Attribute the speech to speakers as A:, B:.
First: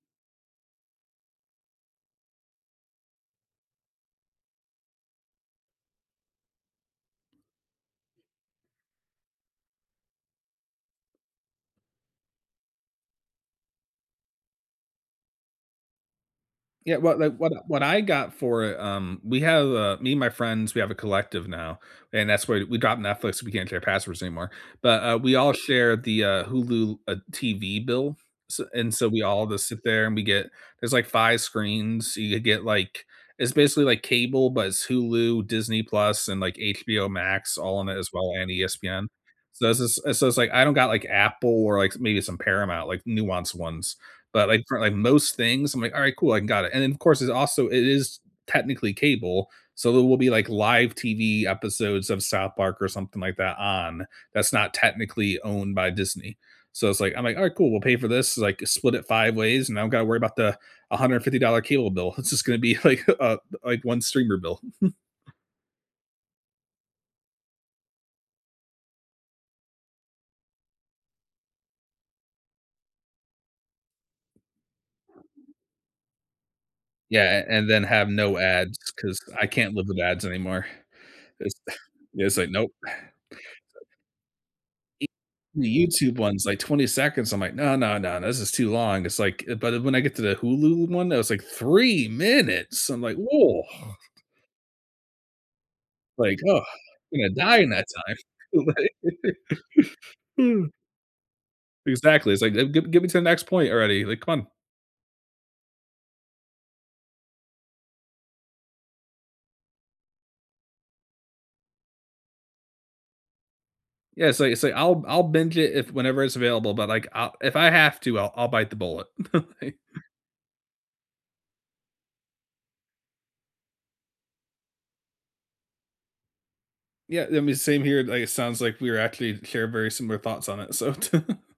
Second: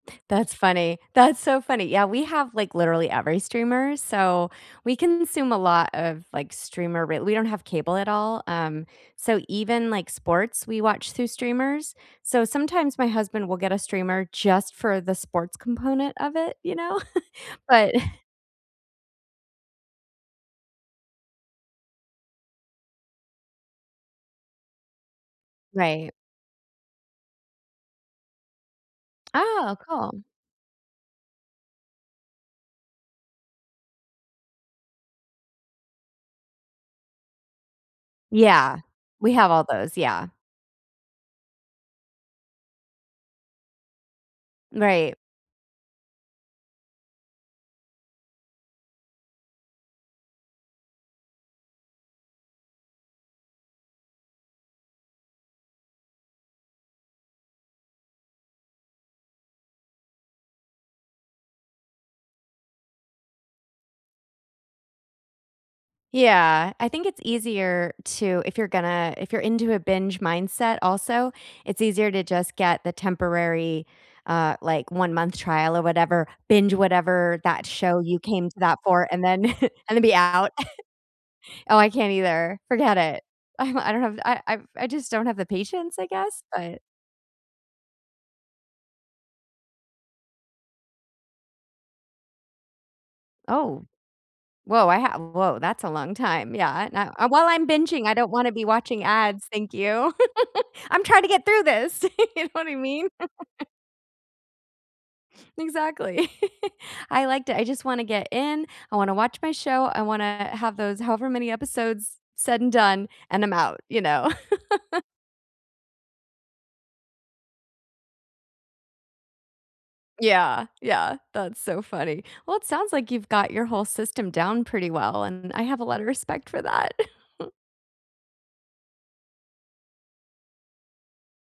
A: That's funny, that's so funny, yeah, we have, like, literally every streamer, so we consume a lot of, like, streamer re we don't have cable at all, um, so even, like, sports, we watch through streamers, so sometimes my husband will get a streamer just for the sports component of it, you know?
B: Yeah, what like, what I what
A: But
B: I got for it, um we have, uh me, my friends, we have a collective now, and that's why we got Netflix we can't share passwords anymore, but, uh, we all share
A: Right.
B: the, uh, Hulu, uh, TV bill. S and so we all just
A: Ah,
B: sit there and
A: cool.
B: we get there's, like, 5 screens, so you could get, like it's basically, like, cable, but it's Hulu, Disney Plus, and, like, HBO Max all in it as well and
A: Yeah,
B: ESPN.
A: we have all
B: So, this
A: those,
B: is and
A: yeah.
B: so it's like, I don't got, like, Apple or, like, s maybe some Paramount, like, nuance ones, but, like, for, like,
A: Right.
B: most things, I'm like, "Alright, cool, I can got it." And then, of course, it's also it is technically cable, so there will be, like, live TV episodes of South Park or something like that on, that's not technically owned by Disney, so it's, like, I'm, like, "Alright, cool, we'll pay for this, like, split it 5 ways, and I don't gotta worry about the $150 cable bill, it's just gonna be, like, uh, th like, one streamer bill.
A: Yeah, I think it's easier to if you're gonna if you're into a binge mindset also, it's easier to just get the temporary, uh, like, one-month trial or whatever, binge whatever
B: Yeah, an
A: that
B: and then
A: show
B: have
A: you
B: no
A: came to
B: ads
A: that for,
B: 'cause
A: and then
B: I can't live
A: and
B: with
A: then be
B: ads
A: out.
B: anymore, it's
A: Oh, I can't
B: Yeah, it's like,
A: either,
B: nope.
A: forget
B: So
A: it. I'm I don't have th I I've I
B: E
A: just don't have the
B: The
A: patience, I
B: YouTube
A: guess,
B: one's, like,
A: but
B: 20 seconds, I'm like, "No, no, no, this is too long." It's like, uh, but, uh, when I get to the Hulu one that was, like, 3 minutes, I'm like, "Woah"
A: Oh. Whoa, I ha uh, whoa, that's a long
B: Like,
A: time,
B: "Ugh,
A: yeah, and I
B: gonna
A: "And while
B: die
A: I'm
B: in that
A: binging, I don't wanna be
B: time."
A: watching ads, thank
B: Right?
A: you, I'm trying to get through this,"
B: Exactly, it's
A: You know
B: like, "The
A: what I
B: Ge get
A: mean?
B: me to the next point already," like, "Come on."
A: Exactly, I like to I just wanna get in, I wanna watch my show, I wanna have those however many episodes said and done, and I'm out, you know.
B: Yeah, say, uh, say, I'll I'll binge it if whenever it's available, but, like, I'll if I have to, I'll I'll bite the bullet.
A: Yeah, yeah, that's so funny, well, it sounds like you've got your whole system down pretty well, and I have a lotta respect for that.
B: Yeah, th me same here, like, it sounds like we're actually share very similar thoughts on it, so